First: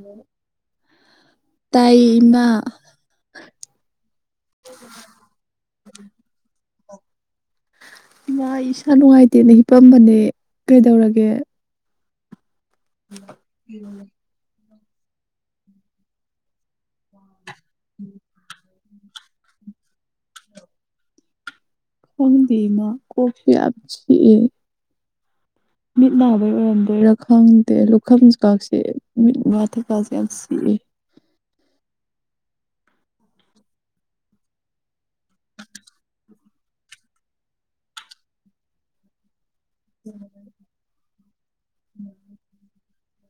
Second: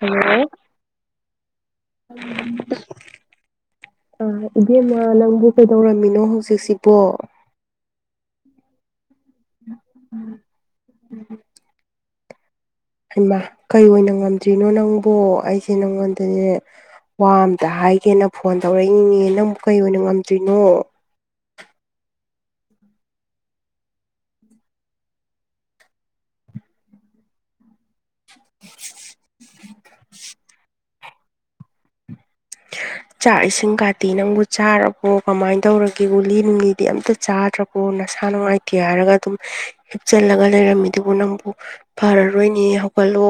ꯎ ꯍꯜꯂꯣ ꯇꯥꯏꯌꯦ ꯏꯃꯥ ꯑ ꯏꯕꯦꯝꯃ ꯅꯪꯕꯨ ꯀꯩꯗꯧꯔꯝꯃꯤꯅꯣ ꯍꯧꯖꯤꯛꯁꯤ ꯄꯣ ꯏꯁꯥꯅꯅꯨꯡ ꯍꯥꯏꯥꯏ ꯇꯦꯅ ꯍꯤꯄꯝꯕꯅꯦ ꯀꯩꯗꯧꯔꯒꯦ ꯍꯃꯥ ꯀꯩ ꯑꯣꯏꯅ ꯉꯝꯗꯔꯤ ꯣ ꯅꯪꯕꯨ ꯑꯩꯁꯦ ꯅꯪꯉꯣꯟꯗꯗꯤ ꯋꯥ ꯍꯥꯏꯒꯦꯅ ꯐꯣꯟ ꯇꯧꯔꯛꯏꯉ ꯅꯪ ꯑꯃꯨꯛ ꯀꯩ ꯑꯣꯏꯅ ꯉꯝꯗ꯭ꯣꯏꯅꯣ ꯍꯪꯕꯤꯃ ꯀꯣꯐꯤ ꯍꯥꯁꯤ ꯃꯤꯠ ꯅꯥꯕꯩ ꯑꯣꯏꯔꯝꯗꯣꯏꯔ ꯈꯪ ꯂꯨꯈ ꯑꯃ ꯑꯃꯁꯨꯡ ꯀꯥꯥꯁꯁꯤꯦ ꯋꯥꯊ ꯀꯥꯁꯁꯤꯦ ꯑꯁꯤ ꯆꯥꯛ ꯏꯁꯤꯡ ꯀꯥꯇꯤ ꯅꯪꯕꯨ ꯆꯥꯔꯕꯣ ꯀꯃꯥꯏꯅ ꯇꯧꯔꯒꯦ ꯒꯨꯂꯤ ꯅꯨꯡꯂꯤꯗꯤ ꯑꯝꯇ ꯆꯥꯗ꯭ꯔꯕꯣ ꯅꯁꯥ ꯅꯨꯡꯉꯥꯏꯇꯦ ꯍꯥꯏꯔꯒ ꯑꯗꯨꯝ ꯍꯤꯞꯆꯜꯂꯒ ꯂꯩꯔꯝꯃꯤ ꯑꯗꯨꯕꯨ ꯅꯪꯕꯨ ꯐꯔꯔꯣꯏꯅꯦ ꯍꯧ ꯐꯂꯣ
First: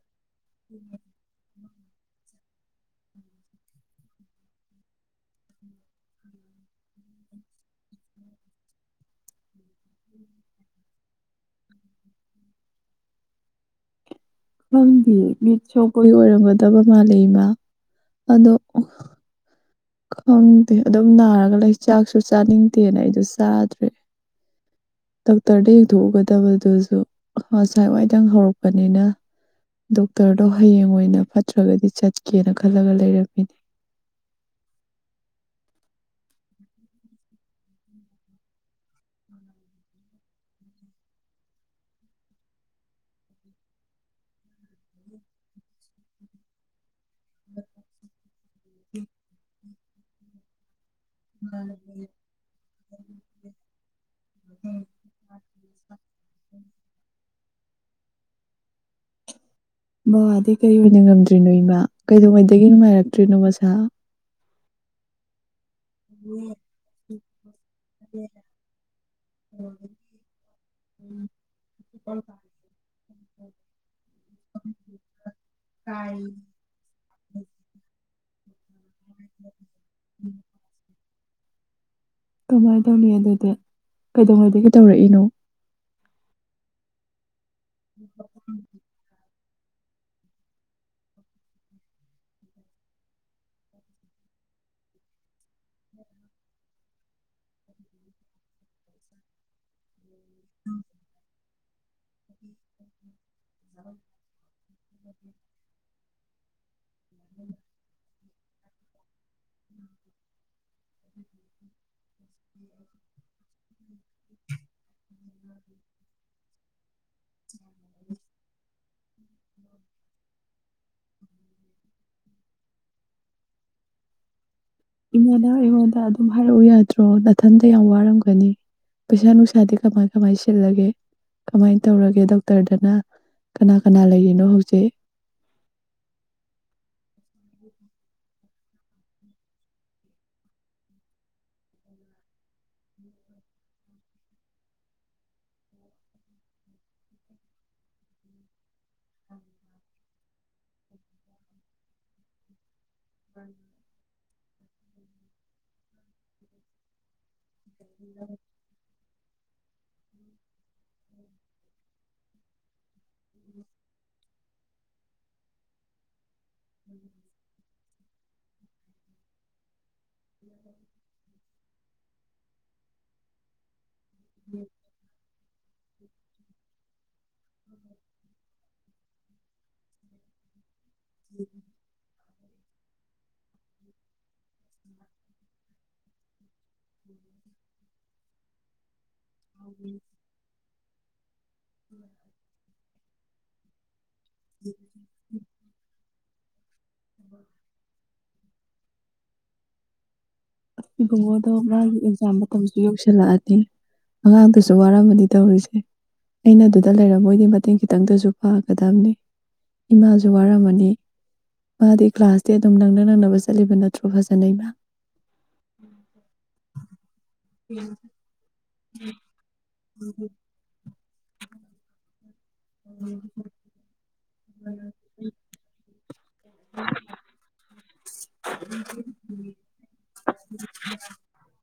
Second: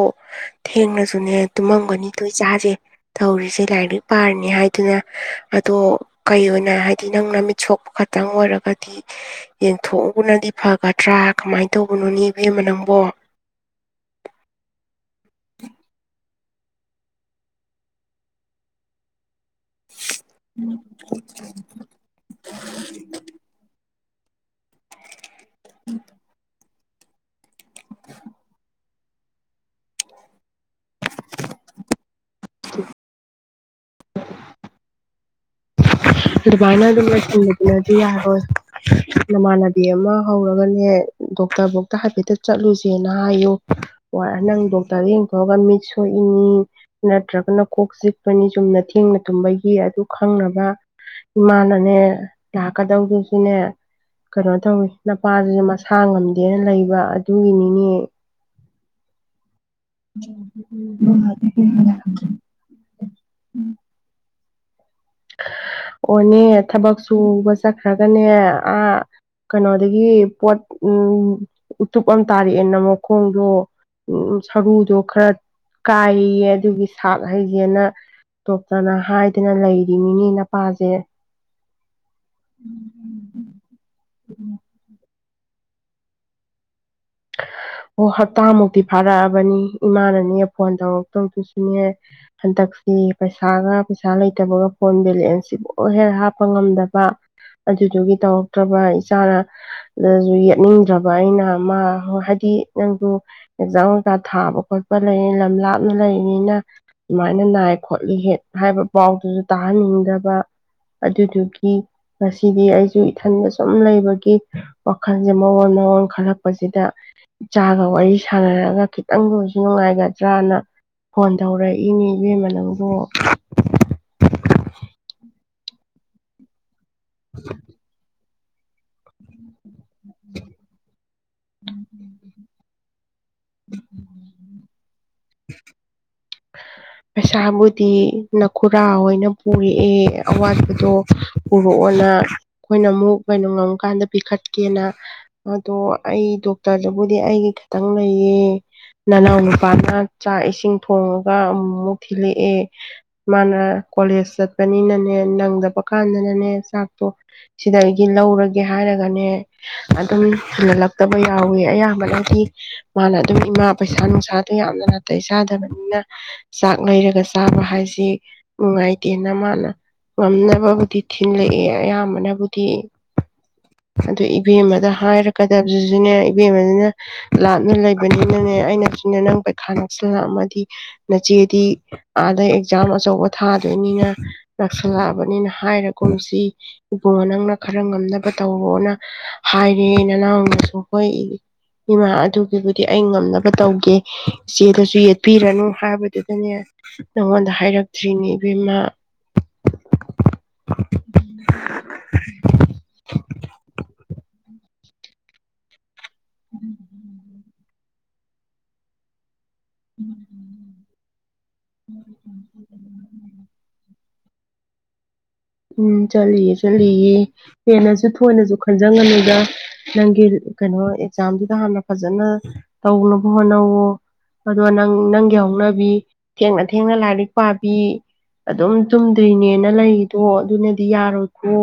ꯊꯦꯡꯅꯁꯨꯅꯦ ꯇꯨꯝꯃꯝꯒꯅꯤꯊꯣꯏ ꯆꯥꯁꯦ ꯇꯧꯔꯤꯁꯦ ꯂꯥꯏꯔꯤꯛ ꯄꯥꯔꯤꯅꯤ ꯍꯥꯏꯗꯨꯅ ꯑꯗꯣ ꯀꯩ ꯑꯣꯏꯅ ꯍꯥꯏꯗꯤ ꯅꯪꯅ ꯃꯤꯠ ꯁꯣꯛꯄ ꯈꯇꯪ ꯑꯣꯏꯔꯒꯗꯤ ꯌꯦꯡꯊꯣꯛꯎꯕꯅꯗꯤ ꯐꯒꯗ꯭ꯔꯥ ꯀꯃꯥꯏꯅ ꯇꯧꯕꯅꯣꯅꯦ ꯏꯕꯦꯝꯃ ꯅꯪꯕꯣ ꯁ ꯀꯣꯏ ꯑꯣꯏꯔꯝꯒꯗꯕ ꯃꯥꯜꯂꯤ ꯃꯥ ꯑꯗꯣ ꯈꯪꯗꯦ ꯑꯗꯨꯝ ꯅꯥꯔꯒ ꯂꯩ ꯆꯥꯛꯁꯨ ꯆꯥꯅꯤꯡꯗꯦꯅ ꯑꯩꯁꯨ ꯆꯥꯗ꯭ꯔꯦ ꯇꯥꯛ ꯇꯔ ꯊꯣꯛꯒꯗꯕ ꯑꯗꯨ ꯑꯗꯨ ꯉꯁꯥꯏ ꯋꯥꯏꯗꯪ ꯍꯧꯔꯛꯄꯅꯤꯅ ꯗꯣꯛꯇꯔꯗꯣ ꯍꯌꯦꯡ ꯑꯣꯏꯅ ꯐꯠꯇ꯭ꯔꯒꯗꯤ ꯆꯠꯀ ꯀꯦꯅ ꯈꯜꯂꯒ ꯂꯩꯔꯝꯃꯤꯅꯦ ꯑꯗꯨꯃꯥꯏꯅ ꯑꯗꯨꯝꯅꯗꯤ ꯌꯥꯔꯣꯏ ꯅꯃꯥꯟꯅꯕꯤ ꯑꯃ ꯍꯧꯔꯒꯅꯦ ꯗꯣꯛꯇꯔꯐꯧꯇ ꯍꯥꯏꯐꯦꯠꯇ ꯆꯠꯂꯨꯁꯦꯅ ꯍꯥꯏꯌꯨ ꯋꯥꯔ ꯅꯪ ꯇꯔꯗꯒꯤ ꯒꯥꯟ ꯃꯤꯆꯣꯏ ꯎꯝ ꯅꯠꯇ꯭ꯔ ꯀꯅ ꯀꯣꯛꯁꯤ ꯣꯏꯅꯤ ꯆꯨꯝꯅ ꯊꯦꯡꯅ ꯇꯨꯝꯕꯒꯤ ꯒꯤꯤ ꯑꯗꯨ ꯈꯪꯅꯕ ꯏꯃꯥꯅꯅꯦ ꯂꯥꯛꯀꯗꯧꯗꯨꯁꯨꯅꯦ ꯀꯩꯅꯣ ꯇꯧꯋꯤ ꯅꯄꯥꯁꯤꯁꯨ ꯃꯁꯥ ꯉꯝꯗꯦꯅ ꯂꯩ ꯑꯗꯨꯒꯤꯅꯤꯅꯦ ꯕꯕꯥꯗꯤ ꯀꯔꯤ ꯑꯣꯏꯅ ꯉꯝꯗ꯭ꯔꯤꯅꯣ ꯏꯃꯥ ꯀꯩꯗꯧꯉꯩꯗꯒꯤ ꯅꯨꯡꯉꯥꯏꯔꯛꯇ꯭ꯔꯤꯅꯣ ꯃꯁꯥ ꯑꯣꯅꯦ ꯊꯕꯛ ꯁꯨꯕ ꯆꯠꯈ꯭ꯔꯒꯅꯦ ꯑ ꯀꯩꯅꯣꯗꯒꯤ ꯄꯣꯠ ꯎ ꯎꯇꯨꯞ ꯑꯃ ꯇꯥꯔꯛꯑꯦꯅ ꯃꯈꯣꯡꯗꯣ ꯎ ꯁꯔꯨꯗꯣ ꯈꯔ ꯀꯥꯏꯌꯦ ꯑꯗꯨꯒꯤ ꯁꯥꯛ ꯍꯥꯏꯁꯦꯅ ꯇꯣꯞꯇꯅ ꯍꯥꯏꯗꯅ ꯃꯤꯅꯦ ꯅꯄꯥꯁꯦ ꯀꯃꯥꯏꯅ ꯇꯧꯅꯤ ꯑꯗꯨꯗꯤ ꯎꯝ ꯀꯩꯗꯧꯉꯩꯗꯒꯤ ꯇꯧꯔꯛꯏꯅꯣ ꯑꯣ ꯍꯇꯥꯃꯨꯛꯇ ꯐꯥꯔ ꯏꯃꯥꯅꯅꯦ ꯐꯣꯟ ꯇꯧꯔꯛꯇꯧꯗꯨꯁꯨꯅꯦ ꯍꯟꯗꯛꯁꯤ ꯄꯩꯁꯥꯒ ꯄꯩꯁꯥ ꯂꯩꯇꯕꯒ ꯐꯣꯟ ꯕꯦꯂꯦꯟꯁꯁꯤ ꯂꯣꯏ ꯍꯦꯛ ꯍꯥꯞꯄ ꯉꯝꯗꯕ ꯑꯗꯨꯗꯨꯒꯤ ꯇꯧꯔꯛꯇ꯭ꯔꯕ ꯏꯆꯥꯅ ꯑꯗꯨꯁꯨ ꯌꯦꯠꯅꯤꯡꯗ꯭ꯔꯕ ꯑꯩꯅ ꯣ ꯍꯥꯏ ꯅꯪꯗꯨ ꯑꯦꯛꯖꯥꯡ ꯩꯖꯥ ꯊꯥꯕ ꯈꯣꯠꯄ ꯂꯩ ꯂꯝ ꯂꯥꯞꯅ ꯂꯩ ꯃꯤꯅ ꯁꯨꯃꯥꯏꯅ ꯅꯥꯏ ꯈꯣꯠꯂꯤ ꯍꯦꯛ ꯍꯥꯏꯕ ꯄꯥꯎꯗꯨꯁꯨ ꯇꯥꯍꯟꯅꯤꯡꯗꯕ ꯑꯗꯨꯗꯨꯒꯤ ꯉꯁꯤꯗꯤ ꯑꯩꯁꯨ ꯏꯊꯟꯗ ꯁꯨꯝ ꯂꯩꯕꯒꯤ ꯋꯥꯈꯜꯁꯦ ꯃꯑꯣꯣꯟ ꯃꯑꯣꯣꯟ ꯈꯜꯂꯛꯄꯁꯤꯗ ꯏꯆꯥꯒ ꯋꯥꯔꯤ ꯁꯥꯟꯅꯔꯒ ꯈꯤꯇꯪ ꯂꯨꯁꯨ ꯅꯨꯡꯉꯥꯏꯒꯗ꯭ꯔꯅ ꯐꯣꯟ ꯇꯧꯔꯛꯏꯅꯤ ꯏꯕꯦꯝ ꯃꯅꯪꯕꯨ ꯏꯉꯣꯟꯗ ꯑꯩꯉꯣꯟꯗ ꯑꯗꯨꯝ ꯍꯥꯏꯔꯛꯎ ꯌꯥꯗꯦ ꯅꯠꯇ꯭ꯔꯣ ꯅꯥꯊꯟꯇ ꯌꯥꯝ ꯋꯥꯔꯝꯒꯅꯤ ꯄꯩꯁꯥꯨ ꯁꯥꯗꯤ ꯀꯃꯥꯏ ꯀꯃꯥꯏꯁꯤ ꯂꯒꯦ ꯀꯃꯥꯏꯅ ꯇꯧꯔꯒꯦ ꯗꯣꯛꯇꯔꯗꯅ ꯀꯅꯥ ꯀꯅꯥ ꯂꯩꯔꯤꯅꯣ ꯍꯧꯖꯤꯛ ꯄꯩꯁꯥꯕꯨꯗꯤ ꯅꯈꯨꯔꯥ ꯑꯣꯏꯅ ꯄꯨꯔꯛꯑꯦ ꯑꯋꯥꯠꯄꯗꯣ ꯄꯨꯔꯛꯑꯣꯅ ꯑꯩꯈꯣꯏꯅ ꯑꯃꯨꯛ ꯀꯩꯅꯣ ꯉꯝꯀꯥꯟꯗ ꯄꯤꯈꯠꯀꯦꯅ ꯑꯗꯣ ꯑꯩ ꯗꯣꯛꯇꯔꯗꯨꯕꯨꯗꯤ ꯑꯩꯒꯤ ꯈꯤꯇꯪ ꯂꯩꯌꯦ ꯅꯅꯥꯎ ꯅꯨꯄꯥꯅ ꯆꯥꯛ ꯏꯁꯤꯡ ꯊꯣꯡꯉꯒ ꯑꯃꯨ ꯃꯨꯛ ꯊꯤꯜꯂꯛꯑꯦ ꯃꯥꯥꯅ ꯀꯣꯂꯦꯖ ꯆꯠ ꯄꯅꯤꯅꯅꯦ ꯅꯪꯗꯕ ꯀꯥꯟꯗꯅꯅꯦ ꯆꯥꯛꯇꯣ ꯁꯤꯗ ꯑꯩꯒꯤ ꯂꯧꯔꯒꯦ ꯍꯥꯏꯔꯒꯅꯦ ꯑꯗꯨꯝ ꯍꯦꯟꯒꯠꯂꯛꯇꯕ ꯌꯥꯎꯋꯤ ꯑꯌꯥꯝꯕꯅꯗꯤ ꯃꯥꯅ ꯑꯗꯨꯝ ꯏꯃꯥ ꯄꯩꯁꯥ ꯅꯨꯡꯁꯥ ꯑꯗꯨ ꯌꯥꯝꯅ ꯅꯥꯇꯩ ꯆꯥꯗꯕꯅꯤꯅ ꯆꯥꯛ ꯂꯪꯔꯒ ꯆꯥꯕ ꯍꯥꯏꯁꯤ ꯁꯤ ꯅꯨꯡꯉꯥꯏꯇꯦꯅ ꯃꯥꯅ ꯉꯝꯅꯕꯕꯨꯗꯤ ꯊꯤꯜꯂꯛꯑꯦ ꯑꯌꯥꯝꯕꯅꯕꯨꯗꯤ ꯑꯗꯨ ꯏꯕꯦꯝꯃꯗ ꯍꯥꯏꯔ ꯀꯗꯕꯁꯤꯁꯨꯅꯦ ꯏꯕꯦꯝꯃꯅ ꯂꯥꯞꯅ ꯂꯩꯕꯅꯤꯅꯅꯦ ꯑꯩꯅ ꯅ ꯅꯪ ꯄꯩꯈꯥ ꯅꯛꯁꯤꯜꯂꯛ ꯑꯝꯃꯗꯤ ꯅ ꯆꯦꯗꯤ ꯑꯥꯗ ꯑꯦꯛꯖꯥꯝ ꯑꯆꯧꯕ ꯊꯥꯗꯣꯏꯅꯤꯅ ꯅꯥꯛꯁꯜꯂꯛꯑꯕꯅꯤꯅ ꯍꯥꯏꯔꯒꯨꯝꯁꯤ ꯏꯕꯨꯡꯉꯣ ꯅꯪꯅ ꯈꯔ ꯉꯝꯅꯕ ꯇꯧ ꯍꯣꯅ ꯍꯥꯏꯔꯦ ꯅꯅꯥꯎꯅꯁꯨ ꯍꯣꯏ ꯏꯃꯥ ꯑꯗꯨꯒꯤꯕꯨꯗꯤ ꯑꯩ ꯉꯝꯅꯕ ꯇꯧꯒꯦ ꯏꯆꯦꯗꯁꯨ ꯌꯦꯠꯄꯤꯔꯅꯨ ꯍꯥꯏꯕꯗꯨꯗꯅꯦ ꯅꯉꯣꯟꯗ ꯍꯥꯏꯔꯛꯇ꯭ꯔꯤꯅꯦ ꯕꯦꯝꯃꯥ ꯏꯕꯨꯡꯉꯣꯗꯣ ꯃꯥꯒꯤ ꯑꯦꯛꯖꯥꯝ ꯃꯇꯝꯁꯨ ꯌꯧꯁꯤꯜꯂꯛꯑꯗꯤ ꯑꯉꯥꯡꯗꯨꯁꯨ ꯋꯥꯔꯝꯃꯗꯤ ꯇꯧꯔꯤꯁꯦ ꯑꯩꯅ ꯑꯗꯨꯗ ꯂꯩꯔꯕꯣꯏꯗꯤ ꯃꯇꯦꯡ ꯈꯤꯇꯪꯗꯁꯨ ꯄꯥꯡꯒꯗꯝꯅꯤ ꯏꯃꯥꯁꯨ ꯋꯥꯔꯝꯃꯅꯤ ꯃꯥꯗꯤ ꯀ꯭ꯂꯥꯁꯇꯤ ꯑꯗꯨꯝ ꯅꯪꯅ ꯅꯪꯅꯕ ꯆꯠꯂꯤꯕ ꯅꯠꯇ꯭ꯔꯣ ꯀꯐꯥꯖꯅꯦꯃ ꯎꯝ ꯆꯠꯂꯤꯌꯦ ꯆꯠꯂꯤꯌꯦ ꯍꯦꯟꯅꯁꯨ ꯊꯣꯏꯅꯁꯨ ꯈꯟꯖꯟ ꯒꯅꯨꯗꯥ ꯅꯪ ꯀꯩꯅꯣ ꯑꯦꯛꯖꯥꯝꯗꯨꯗ ꯍꯥꯟꯅ ꯐꯖꯅ [unintelligible] ꯑꯗꯣ ꯅꯪ ꯅꯪꯒꯤ ꯍꯧꯅꯕꯤ ꯊꯦꯡꯅ ꯊꯦꯡꯅ ꯂꯥꯏꯔꯤꯛ ꯄꯥꯕꯤ ꯑꯗꯨꯝ ꯇꯨꯝꯗ꯭ꯔꯤꯅꯦꯅ ꯂꯩ ꯇꯣ ꯑꯗꯨꯅꯗꯤ ꯌꯥꯔꯣꯏꯀꯣ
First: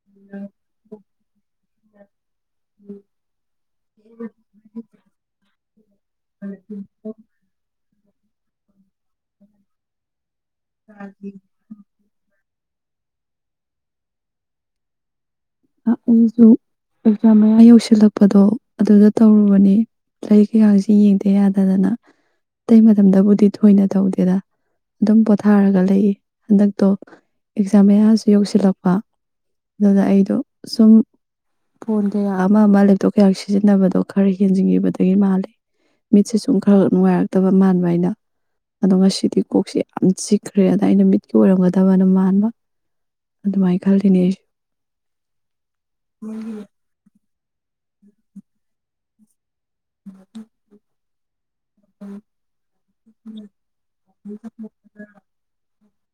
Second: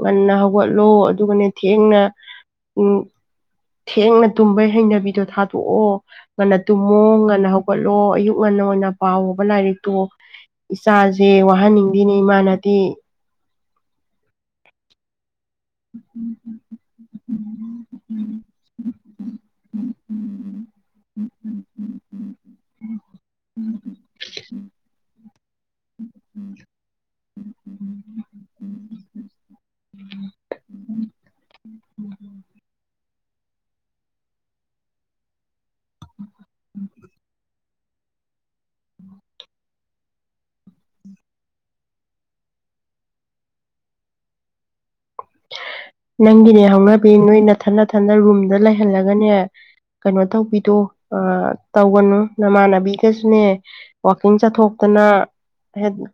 ꯉꯟꯅ ꯍꯧꯒꯠꯂꯣ ꯑꯗꯨꯒꯅꯦ ꯊꯦꯡꯅ ꯎꯝ ꯊꯦꯡꯅ ꯇꯨꯝꯕꯩ ꯍꯩꯅꯕꯤꯗꯣ ꯊꯥꯗꯣꯛ ꯑꯣ ꯉꯟꯅ ꯇꯨꯝꯃꯣ ꯉꯟꯅ ꯍꯧꯒꯠ ꯂꯣ ꯑꯌꯨꯛ ꯉꯟꯅ ꯑꯣꯏꯅ ꯄꯥꯎꯑꯣ ꯕ ꯂꯥꯏꯔꯤꯛꯇꯣ ꯏꯁꯥꯁꯦ ꯋꯥꯍꯟꯅꯤꯡꯗꯦꯅꯦ ꯏꯃꯥꯅꯦ ꯇ ꯑꯩꯁꯨ ꯑꯦꯛꯖꯥꯝ ꯃꯌꯥ ꯌꯧꯁꯤꯜꯂꯛꯄꯗꯣ ꯑꯗꯨꯗ ꯇꯧꯔꯨ ꯇꯅꯤ ꯂꯩꯛ ꯀꯩꯀꯁꯤ ꯌꯦꯡꯗꯦ ꯌꯥꯗꯗꯅ ꯑꯇꯩ ꯃꯇꯝꯗꯕꯨꯗꯤ ꯊꯣꯏꯅ ꯇꯧꯗꯦꯗ ꯑꯗꯨꯝ ꯄꯣꯊꯥꯔꯒ ꯂꯩ ꯍꯟꯗꯛꯇꯣ ꯑꯦꯛꯖꯥꯝ ꯃꯌꯥꯁꯨ ꯌꯧꯁꯤꯜꯂꯛꯄ ꯑꯗꯨꯅ ꯑꯩꯗꯣ ꯁꯨꯝ ꯐꯣꯟ ꯀꯌꯥ ꯑꯃ ꯑꯃ ꯂꯦꯞꯇꯣꯞ ꯀꯌꯥ ꯁꯤꯖꯤꯟꯅꯕꯗꯣ ꯈꯔ ꯍꯦꯟꯖꯤꯟꯤꯕꯗꯒꯤ ꯃꯥꯜꯂꯤꯦ ꯃꯤꯠꯁꯦ ꯁꯨꯝ ꯈꯔ ꯅꯨꯡꯉꯥꯏꯔꯛꯇꯕ ꯃꯥꯟꯕ ꯑꯩꯅ ꯑꯗꯣ ꯉꯁꯤꯗꯤ ꯀꯣꯛꯁꯦ ꯌꯥꯝ ꯆꯤꯛꯈ꯭ꯔꯦ ꯑꯗ ꯑꯩꯅ ꯃꯤꯠꯀꯤ ꯑꯣꯏꯔꯝꯒꯗꯕꯅ ꯃꯥꯟꯕ ꯑꯗꯨꯃꯥꯏꯅ ꯈꯜꯂꯤꯅꯦ ꯑꯩꯁꯨ ꯅꯪꯒꯤꯅꯦ ꯍꯧꯅꯕꯤ ꯅꯣꯏ ꯑꯩꯅꯊꯟꯟꯅ ꯊꯟꯅ ꯔꯨꯝꯗ ꯂꯩꯍꯜꯂꯒꯅꯦ ꯀꯩꯅꯣ ꯇꯧꯕꯤꯗꯣ ꯑ ꯇꯧꯒꯅꯨ ꯅꯃꯥꯟꯅꯕꯤꯒꯁꯨꯅꯦ ꯋꯀꯤꯡ ꯆꯠꯊꯣꯛꯇꯅ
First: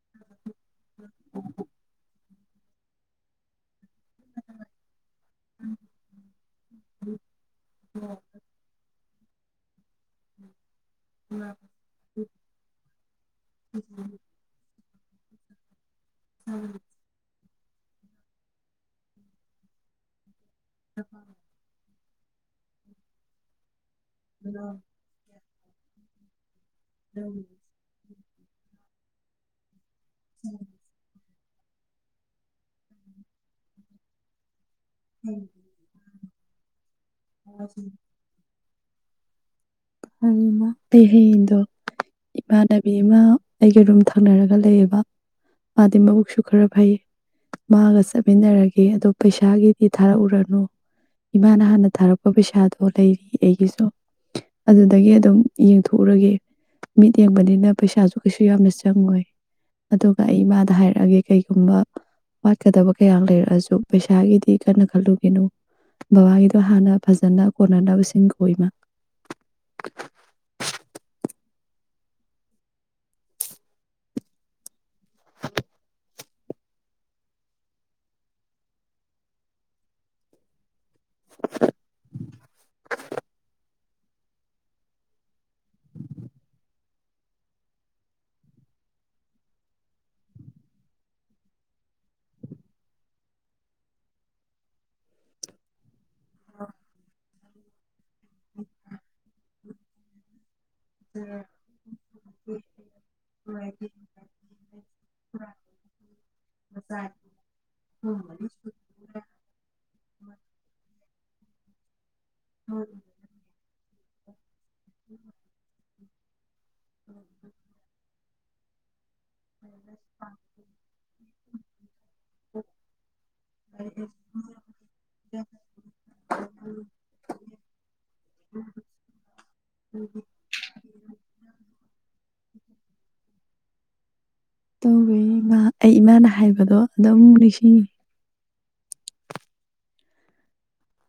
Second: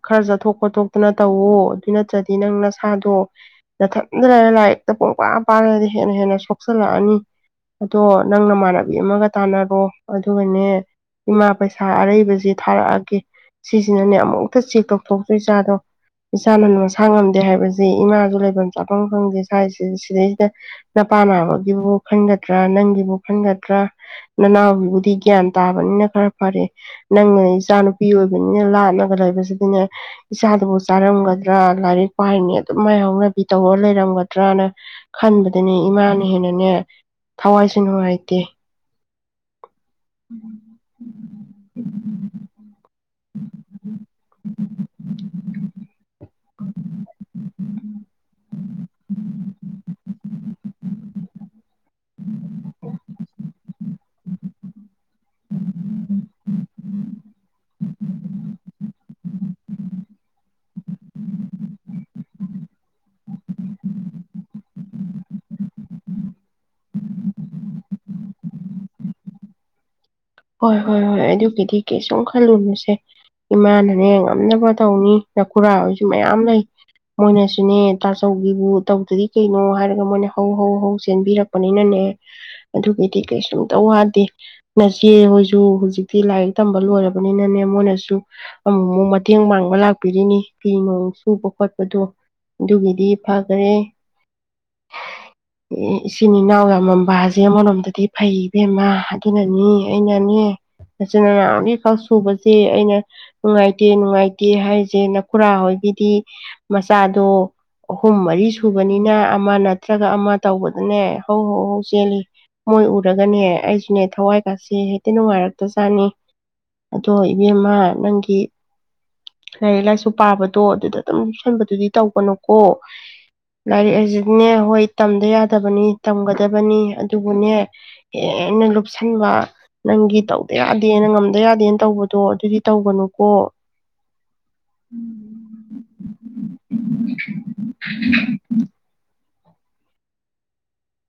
ꯈꯔ ꯆꯠꯊꯣꯛ ꯈꯣꯠꯇꯣꯛꯇꯅ ꯇꯧꯋ ꯑꯗꯨꯅ ꯆꯠ ꯗꯤ ꯅꯪ ꯅꯁꯥꯗꯣ ꯌꯥꯝ ꯊ ꯂꯥꯏꯛꯇꯣ ꯄ ꯄꯥꯔꯗꯤ ꯍꯦꯟꯅ ꯍꯦꯟꯅ ꯁꯣꯛꯆꯜꯂꯛꯑꯅꯤ ꯑꯗꯣ ꯅꯪꯅ ꯃꯥꯥꯟꯅ ꯀꯕꯤ ꯑꯃꯒ ꯇꯥꯟꯅꯔꯣ ꯑꯗꯨꯒꯅꯦ ꯏꯃꯥ ꯄꯩꯁꯥ ꯑꯔꯩꯕꯁꯦ ꯊꯥꯔꯛꯑꯒꯦ ꯁꯤꯁꯤꯅꯅꯦ ꯑꯃꯨꯛꯇ ꯆꯦꯛ ꯇꯧ ꯊꯣꯛꯇꯣꯏ ꯆꯥꯗꯣ ꯏ ꯆꯥꯅꯅꯣ ꯁꯥꯡꯉꯝ ꯍꯥꯏꯕꯁꯤ ꯏꯃꯥꯁꯨ ꯐꯐꯝ ꯆꯥꯐꯝ ꯐꯪꯗꯦ ꯁꯥꯏꯁꯤ ꯁꯤꯗꯩꯁꯤꯗ ꯅ ꯄꯅ ꯋꯥꯒꯤꯕꯨ ꯈꯟꯒꯗ꯭ꯔꯥ ꯅꯪꯒꯤꯕꯨ ꯈꯟꯒꯗ꯭ꯔꯥ ꯅꯅꯥ ꯎꯔꯤꯒꯌꯥ ꯇꯥꯕꯅꯤꯅ ꯈꯔ ꯐꯔꯦ ꯅꯪꯅ ꯏꯆꯥ ꯅꯨꯨꯄꯤ ꯑꯣꯏꯕ ꯑꯗꯨꯅ ꯂꯥꯠꯅꯒ ꯂꯩꯕꯁꯤꯗꯤꯅꯦ ꯁꯥꯕꯨꯣ ꯆꯥꯔꯒ ꯂꯥꯏꯔꯤꯛ ꯄꯥꯏꯅꯤ ꯑꯗꯨꯝ ꯃꯥꯏꯍꯅ ꯏ ꯇꯧꯔ ꯂꯩꯔꯝꯒꯗ꯭ꯔꯅ ꯈꯟꯕꯗꯨꯅꯦ ꯏꯃꯥ ꯦꯅꯦ ꯊꯋꯥꯏꯁꯨ ꯅꯨꯡꯉꯥꯏꯇꯦ ꯑꯩ ꯍꯌꯦꯡꯗꯣ ꯏꯃꯥꯟꯅꯕꯤ ꯑꯃ ꯑꯩꯒ ꯔꯨꯝ ꯊꯪꯅꯔꯒ ꯂꯩꯑꯕ ꯃꯥꯗꯤ ꯃꯕꯨꯛꯁꯨ ꯈꯔ ꯐꯩ ꯃꯥꯒ ꯆꯠꯃꯤꯟꯅꯔꯒꯦ ꯑꯗꯣ ꯄꯩꯁꯥꯒꯤꯗꯤ ꯊꯥꯔꯛꯎꯔꯅꯨ ꯏꯃꯥꯅ ꯍꯥꯟꯅ ꯊꯥꯔꯛꯄ ꯄꯩꯁꯥꯗꯣ ꯂꯩꯔꯤ ꯑꯩꯒꯤꯁꯨ ꯑꯗꯨꯗꯒꯤ ꯑꯗꯨꯝ ꯌꯦꯡꯊꯣꯛꯎꯔꯒꯦ ꯃꯤꯠ ꯌꯦꯡꯕꯅꯤꯅ ꯄꯩꯁꯥꯁꯨ ꯀꯩꯁꯨ ꯌꯥꯝꯅ ꯆꯪꯉꯣꯏ ꯑꯗꯨꯒ ꯑꯩ ꯏꯃꯥꯗ ꯍꯥꯏꯔꯛꯦ ꯍꯥꯏꯒꯦ ꯀꯩꯒꯨꯝꯕ ꯋꯥꯠꯀꯗꯕ ꯀꯌꯥ ꯂꯩꯔꯛꯑꯁꯨ ꯄꯩꯁꯥꯒꯤꯗꯤ ꯀꯟꯅ ꯈꯜꯂꯨꯒꯦꯅꯣ ꯕꯕꯥꯒꯤꯗꯣ ꯍꯥꯟꯅ ꯐꯖꯅ ꯀꯣꯟꯅꯅꯕꯁꯤꯡ ꯀꯣꯏꯃ ꯍꯣꯏ ꯍꯣꯏ ꯍꯣꯏ ꯑꯗꯨꯒꯤꯗꯤ ꯀꯩꯁꯨꯝ ꯈꯜꯂꯨꯨꯔꯨꯁꯦ ꯏꯃꯥꯅꯅꯦ ꯉꯝꯅꯕ ꯇꯧꯅꯤ ꯅꯀꯨꯔꯥ ꯑꯣꯏꯁꯨ ꯃꯌꯥꯝ ꯂꯩ ꯃꯣꯏꯅꯁꯨꯅꯦ ꯇꯥꯆꯧꯒꯤꯕꯨ ꯇꯧꯗꯗꯤ ꯀꯩꯅꯣ ꯍꯥꯏꯔꯒ ꯃꯣꯏꯅ ꯍꯧ ꯍꯧ ꯍꯧꯁ ꯆꯦꯟꯕꯤꯔꯛꯄꯅꯤꯅꯅꯦ ꯑꯗꯨꯒꯤꯗꯤ ꯀꯩꯁꯨꯝ ꯇ ꯋꯥꯗꯦ ꯏꯆꯦ ꯍꯣꯏꯁꯨ ꯍꯧꯖꯤꯛꯇꯤ ꯂꯥꯏꯔꯤꯛ ꯇꯝꯕ ꯂꯣꯏꯔꯕꯅꯤꯅꯅꯦ ꯃꯣꯏꯅꯁꯨ ꯑꯃꯨꯛ ꯑꯃꯨꯛ ꯃꯇꯦꯡ ꯄꯥꯡꯕ ꯂꯥꯛꯄꯤꯔꯤꯅꯤ ꯐꯤ ꯅꯣꯡ ꯁꯨꯕ ꯈꯣꯠꯄꯗꯣ ꯑꯗꯨꯒꯤꯗꯤ ꯐꯈꯔꯦ ꯏꯆꯤꯟ ꯏꯅꯥꯎ ꯌꯥꯝꯃꯕꯥꯁꯦ ꯑꯃꯔꯣꯝꯗꯗꯤ ꯐꯩꯕꯦꯝꯃ ꯑꯗꯨꯅꯅꯤ ꯑꯩꯅꯅꯦ ꯅꯒꯤ ꯀ ꯁꯨꯕꯁꯤ ꯑꯩꯅ ꯅꯨꯡꯉꯥꯏꯇꯦ ꯅꯨꯡꯉꯥꯏꯇꯦ ꯍꯥꯏꯔꯤꯁꯦ ꯅꯈꯨꯔꯥ ꯍꯣꯏꯒꯤꯗꯤ ꯃꯆꯥꯗꯣ ꯑꯍꯨꯝ ꯃꯔꯤ ꯁꯨꯕꯅꯤꯅ ꯑꯃ ꯅꯠꯇ꯭ꯔꯒ ꯑꯃ ꯇꯧꯕꯗꯅꯦ ꯍꯧ ꯍꯧ ꯍꯧ ꯆꯦꯜꯂꯤ ꯃꯣꯏ ꯎꯔꯒꯅꯦ ꯑꯩꯁꯨꯅꯦ ꯊꯋꯥꯏ ꯆ ꯆꯁꯤꯦ ꯍꯦꯛꯇ ꯅꯨꯡꯉꯥꯏꯔꯛꯇꯖꯥꯠꯅꯤ ꯑꯗꯣ ꯏꯕꯦꯝꯃ ꯅꯪꯒꯤ ꯂꯥꯏꯔꯤꯛ ꯂꯥꯏꯁꯨ ꯄꯥꯕꯗꯣ ꯑꯗꯨꯗ ꯑꯗꯨꯝꯨꯞ ꯁꯟꯕꯗꯨꯗꯤ ꯇꯧꯕꯅꯨꯀꯣ ꯂꯥꯏꯔꯤꯛ ꯍꯧꯁꯨꯅꯦ ꯍꯣꯏ ꯇꯝꯗ ꯌꯥꯗꯕꯅꯤ ꯇꯝꯒꯗꯕꯅꯤ ꯑꯗꯨꯕꯨꯅꯦ ꯍꯟꯅ ꯂꯨꯞ ꯑꯗꯨꯒꯕ ꯅꯪꯒ ꯇꯥꯎꯗꯦ ꯌꯥꯗꯦꯅ ꯉꯝꯗ ꯌꯥꯗꯦꯅ ꯇꯧꯕꯗꯣ ꯑꯗꯨꯗꯤ ꯇꯧꯕꯅꯨꯀꯣ ꯇꯧꯋꯦ ꯏꯃꯥ ꯑꯩ ꯏꯃꯥꯅ ꯍꯥꯏꯕꯗꯣ ꯑꯗꯨꯝ ꯅꯤꯡꯁꯤꯡꯉꯤ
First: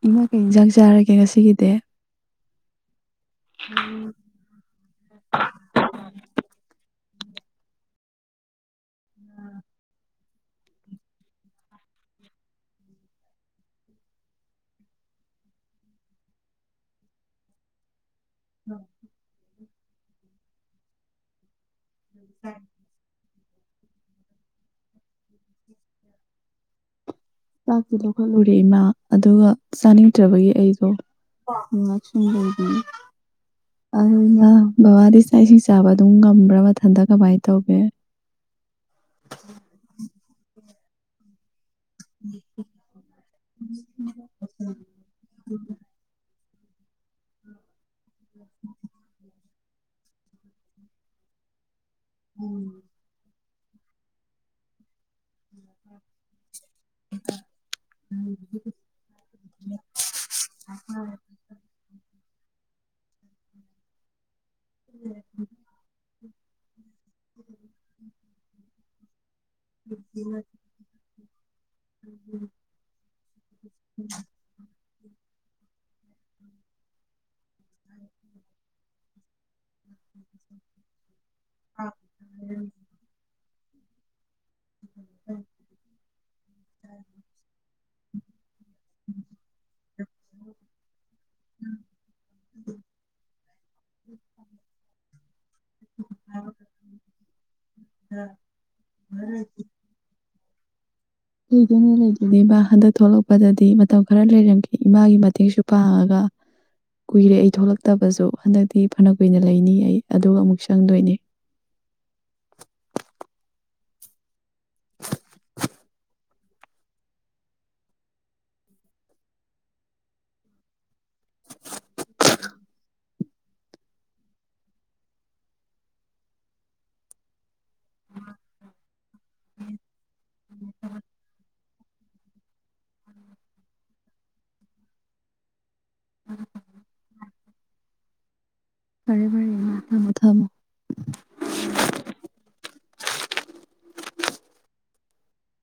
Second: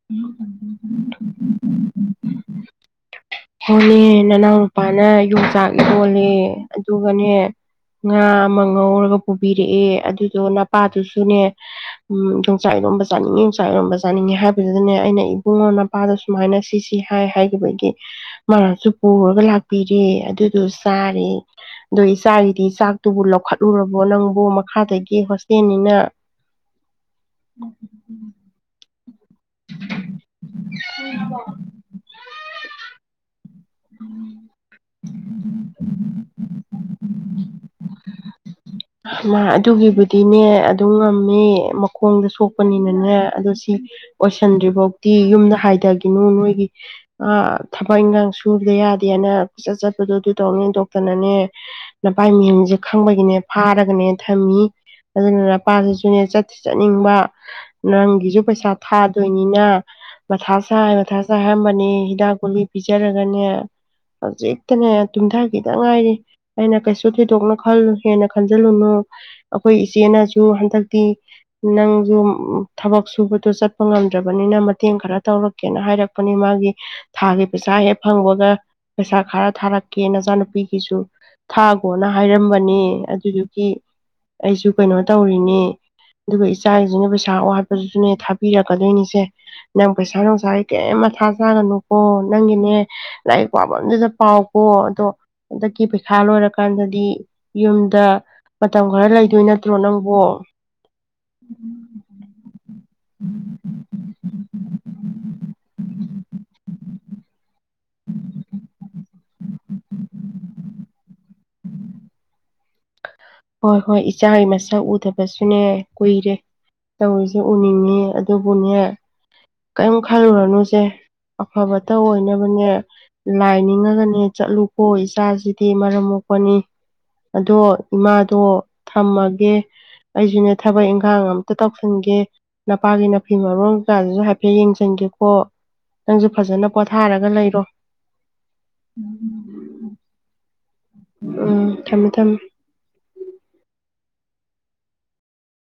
ꯏꯃꯥꯒꯩ ꯏꯟꯁꯥꯡ ꯆꯥꯔꯒꯦ ꯉꯁꯤꯒꯤꯗꯤ ꯍꯣꯅꯦ ꯅꯅꯥꯎ ꯅꯨꯄꯥꯅ ꯌꯣꯡꯆꯥꯛ ꯏ ꯌꯣꯜꯂꯦ ꯑꯗꯨꯒꯅꯦ ꯉꯥ ꯑꯃ ꯉꯧꯔꯒ ꯄꯨꯕꯤꯔꯛꯑꯦ ꯑꯗꯨꯗꯣ ꯅꯄꯥꯗꯨꯁꯨꯅꯦ ꯎꯝ ꯌꯣꯡꯆꯥꯛ ꯏꯔꯣꯝꯕ ꯆꯥꯅꯤꯡꯉꯤ ꯌꯣꯡꯆꯥꯛ ꯏꯔꯣꯝꯕ ꯆꯥꯅꯤꯡꯉꯤ ꯍꯥꯏꯕꯗꯨꯗꯅꯦ ꯑꯩꯅ ꯏꯕꯨꯡꯉꯣ ꯅꯄꯥꯗꯣ ꯁꯨꯃꯥꯏꯅ ꯁꯤ ꯁꯤ ꯍꯥꯏ ꯍꯥꯏꯈꯤꯕꯒꯤ ꯃꯔꯔꯁꯨ ꯄꯨꯔꯒ ꯂꯥꯛ ꯄꯤꯔꯦ ꯑꯗꯨꯗꯣ ꯆꯥꯔꯦ ꯑꯗꯣ ꯏꯆꯥꯒꯤꯗꯤ ꯆꯥꯛꯇꯨꯕꯨ ꯂꯧꯈꯠ ꯂꯨꯔꯕꯣ ꯅꯪꯕꯨ ꯃꯈꯥꯗꯒꯤ ꯍꯣꯁꯇꯦꯜꯅꯤꯅ ꯆꯥꯛꯇ ꯂꯧꯈꯠꯂꯨꯔꯦ ꯏꯃꯥ ꯑꯗꯨꯒ ꯆꯥꯅꯤꯡꯗꯕꯒꯤ ꯑꯩꯗꯣ ꯉꯥꯛꯕꯅꯤ ꯑꯗꯨ ꯕꯕꯥꯗꯤ ꯆꯥꯛ ꯏꯁꯤꯡ ꯆꯥꯕ ꯑꯗꯨꯝ ꯉꯝꯕ꯭ꯔꯥ ꯃꯊꯟꯇ ꯀꯃꯥꯏꯅ ꯇꯧꯒꯦ ꯑꯗꯨꯨꯡ ꯑꯃ ꯈꯣꯡꯗ ꯁꯣꯛꯄꯅꯤꯅꯅꯦ ꯑꯗꯣ ꯁꯤ ꯑꯣꯏꯁꯟꯗ꯭ꯔꯤꯐꯥꯎꯗꯤꯤ ꯌꯨꯝꯗ ꯍꯥꯏꯊꯈꯤꯅꯨ ꯅꯣꯏꯒꯤ ꯑ ꯊꯕꯛ ꯏꯪꯒꯥꯡ ꯁꯨꯕꯗ ꯌꯥꯗꯦꯅꯆꯠ ꯆꯠꯄꯗꯨꯣ ꯑꯗꯨ ꯇꯧꯅꯤ ꯗꯣꯛꯇꯔꯅꯅꯦ ꯅꯄꯥꯥꯏ ꯃꯤꯌꯨꯝꯁꯦ ꯈꯪꯕꯒꯤꯅꯦ ꯐꯥꯔꯒꯅꯦ ꯊꯝꯃꯤ ꯑꯗꯨꯅ ꯅꯨꯄꯥꯁꯤꯁꯨꯅꯦ ꯆꯥꯠ ꯊꯤꯆꯠꯅꯤꯡꯕ ꯅꯪꯒꯤꯁꯨ ꯄꯩꯁꯥ ꯊꯥꯗꯣꯏꯅꯤꯅ ꯃꯊꯥ ꯁꯥꯏ - ꯃꯊꯥ ꯁꯥꯏ ꯍꯥꯏꯔꯝꯕꯅꯤ꯫ ꯗ ꯒꯣꯂꯤ ꯄꯤꯖꯔꯥ ꯅꯅꯦ ꯍꯧꯖꯤꯛꯇꯅꯦ ꯇꯨꯝꯊ ꯈꯤꯇ ꯉꯥꯏꯔꯤ꯫ ꯑꯩꯅ ꯀꯩꯁꯨ ꯊꯣꯏꯗꯣꯛꯅ ꯈꯜꯂꯨ ꯍꯦꯟꯅ ꯈꯟꯖꯤꯜꯂꯨꯅꯨ ꯑꯩꯈꯣꯏ ꯏꯆꯦꯅꯁꯨ ꯍꯟꯗꯛꯇꯤ ꯅꯪꯁꯨ ꯊꯕꯛ ꯁꯨꯕꯗꯣ ꯆꯠꯄ ꯉꯝꯗ꯭ꯔꯕꯅꯤꯅ ꯃꯇꯦꯡ ꯈꯔ ꯇꯧꯔꯛꯀꯦꯅ ꯍꯥꯏꯔꯛꯄꯅꯤ ꯃꯥꯒꯤ ꯊꯥꯒꯤ ꯄꯩꯁꯥ ꯍꯦꯛ ꯐꯪꯕꯒ ꯄꯩꯁꯥ ꯈꯔ ꯊꯥꯔꯛꯀꯦ ꯅꯆꯥꯅꯨꯄꯤꯒꯤꯁꯨ ꯊꯥꯈꯣꯅ ꯍꯥꯏꯔꯝꯕꯅꯦ ꯑꯗꯨꯗꯨ [inaudible] ꯑꯩꯁꯨ ꯀꯩꯅꯣ ꯇꯧꯔꯤꯅꯦ ꯑꯗꯨꯒ ꯏꯆꯥꯁꯤꯅ ꯄꯩꯁꯥ ꯋꯥ [unintelligible] ꯊꯥ ꯄꯤꯔꯛꯀꯗꯣꯏꯅꯤꯁꯦ ꯅꯪ ꯄꯩꯁꯥ ꯅꯨꯡꯁꯥꯒꯤ ꯀꯔꯤꯝ ꯃꯊꯥ ꯆꯥꯒꯅꯨꯀꯣ ꯅꯪꯒꯤꯅꯦ ꯂꯥꯏꯔꯤꯛ ꯄꯥꯕꯝꯗꯨꯗ ꯄꯥꯎꯀꯣ ꯑꯗꯣ ꯍꯟꯗꯛꯀꯤ ꯄꯩꯈꯥ ꯂꯣꯏꯔꯀꯥꯟꯗꯗꯤ ꯌꯨꯝꯗ ꯃꯇꯝ ꯈꯔ ꯂꯩꯗꯣꯏ ꯅꯠꯇ꯭ꯔꯣ ꯅꯪꯕꯣ? ꯂꯩꯗꯣꯏꯅꯦ - ꯂꯩꯗꯣꯏꯅꯦꯕ ꯍꯟꯗꯛ ꯊꯣꯛꯂꯛꯄꯗꯗꯤ ꯃꯇꯝ ꯈꯔ ꯂꯩꯔꯝꯒꯦ ꯏꯃꯥꯒꯤ ꯃꯇꯦꯡꯁꯨ ꯄꯥꯡꯉꯒ ꯀꯨꯏꯔꯦ ꯑꯩ ꯊꯣꯛꯂꯛ ꯇꯕꯁꯨ ꯍꯟꯗꯛꯇꯤ ꯐꯅ ꯀꯨꯏꯅ ꯂꯩꯅꯤ ꯑꯩ ꯑꯗꯨꯒ ꯑꯃꯨꯛ ꯆꯪꯗꯣꯏꯅꯦ꯫ ꯍꯣꯏ- ꯍꯣꯏ ꯏꯆꯥꯒꯤ ꯃꯁꯛ ꯎꯗꯕꯁꯨꯅꯦ ꯀꯨꯏꯔꯦ ꯇꯧꯔꯤꯁꯦ ꯎꯅꯤꯡꯉꯤ ꯑꯗꯨꯕꯨꯅꯦ ꯀꯩꯝ ꯈꯜꯂꯨꯔꯅꯨꯁꯦ ꯑꯐꯕꯇ ꯑꯣꯏꯅꯕꯅꯦ ꯂꯥꯏ ꯅꯤꯡꯉꯒꯅꯦ ꯆꯠꯂꯨꯀꯣ ꯏꯆꯥꯁꯤꯗꯤ ꯃꯔꯝ ꯃꯣꯛꯄꯅꯤ ꯑꯗꯣ ꯏꯃꯥꯗꯣ ꯊꯝꯃꯒꯦ ꯑꯩꯁꯨꯅꯦ ꯊꯕꯛ ꯏꯪꯈꯥꯡ ꯑꯝꯇ ꯇꯧꯁꯤꯟꯒꯦ ꯅꯄꯥꯒꯤ ꯅꯥꯐꯤ ꯃꯔꯣꯟ ꯀꯌꯥꯗꯨꯁꯨ ꯍꯥꯏꯐꯦꯠ ꯌꯦꯡꯁꯤꯟꯒꯦꯀꯣ꯫ ꯅꯪꯁꯨ ꯐꯖꯅ ꯄꯣꯊꯥꯔꯒ ꯂꯩꯔꯣ꯫ ꯐꯔꯦ - ꯐꯔꯦ ꯏꯃꯥ ꯊꯝꯃꯣ - ꯊꯝꯃꯣ꯫ ꯎꯝ ꯊꯝꯃꯦ- ꯊꯝꯃꯦ꯫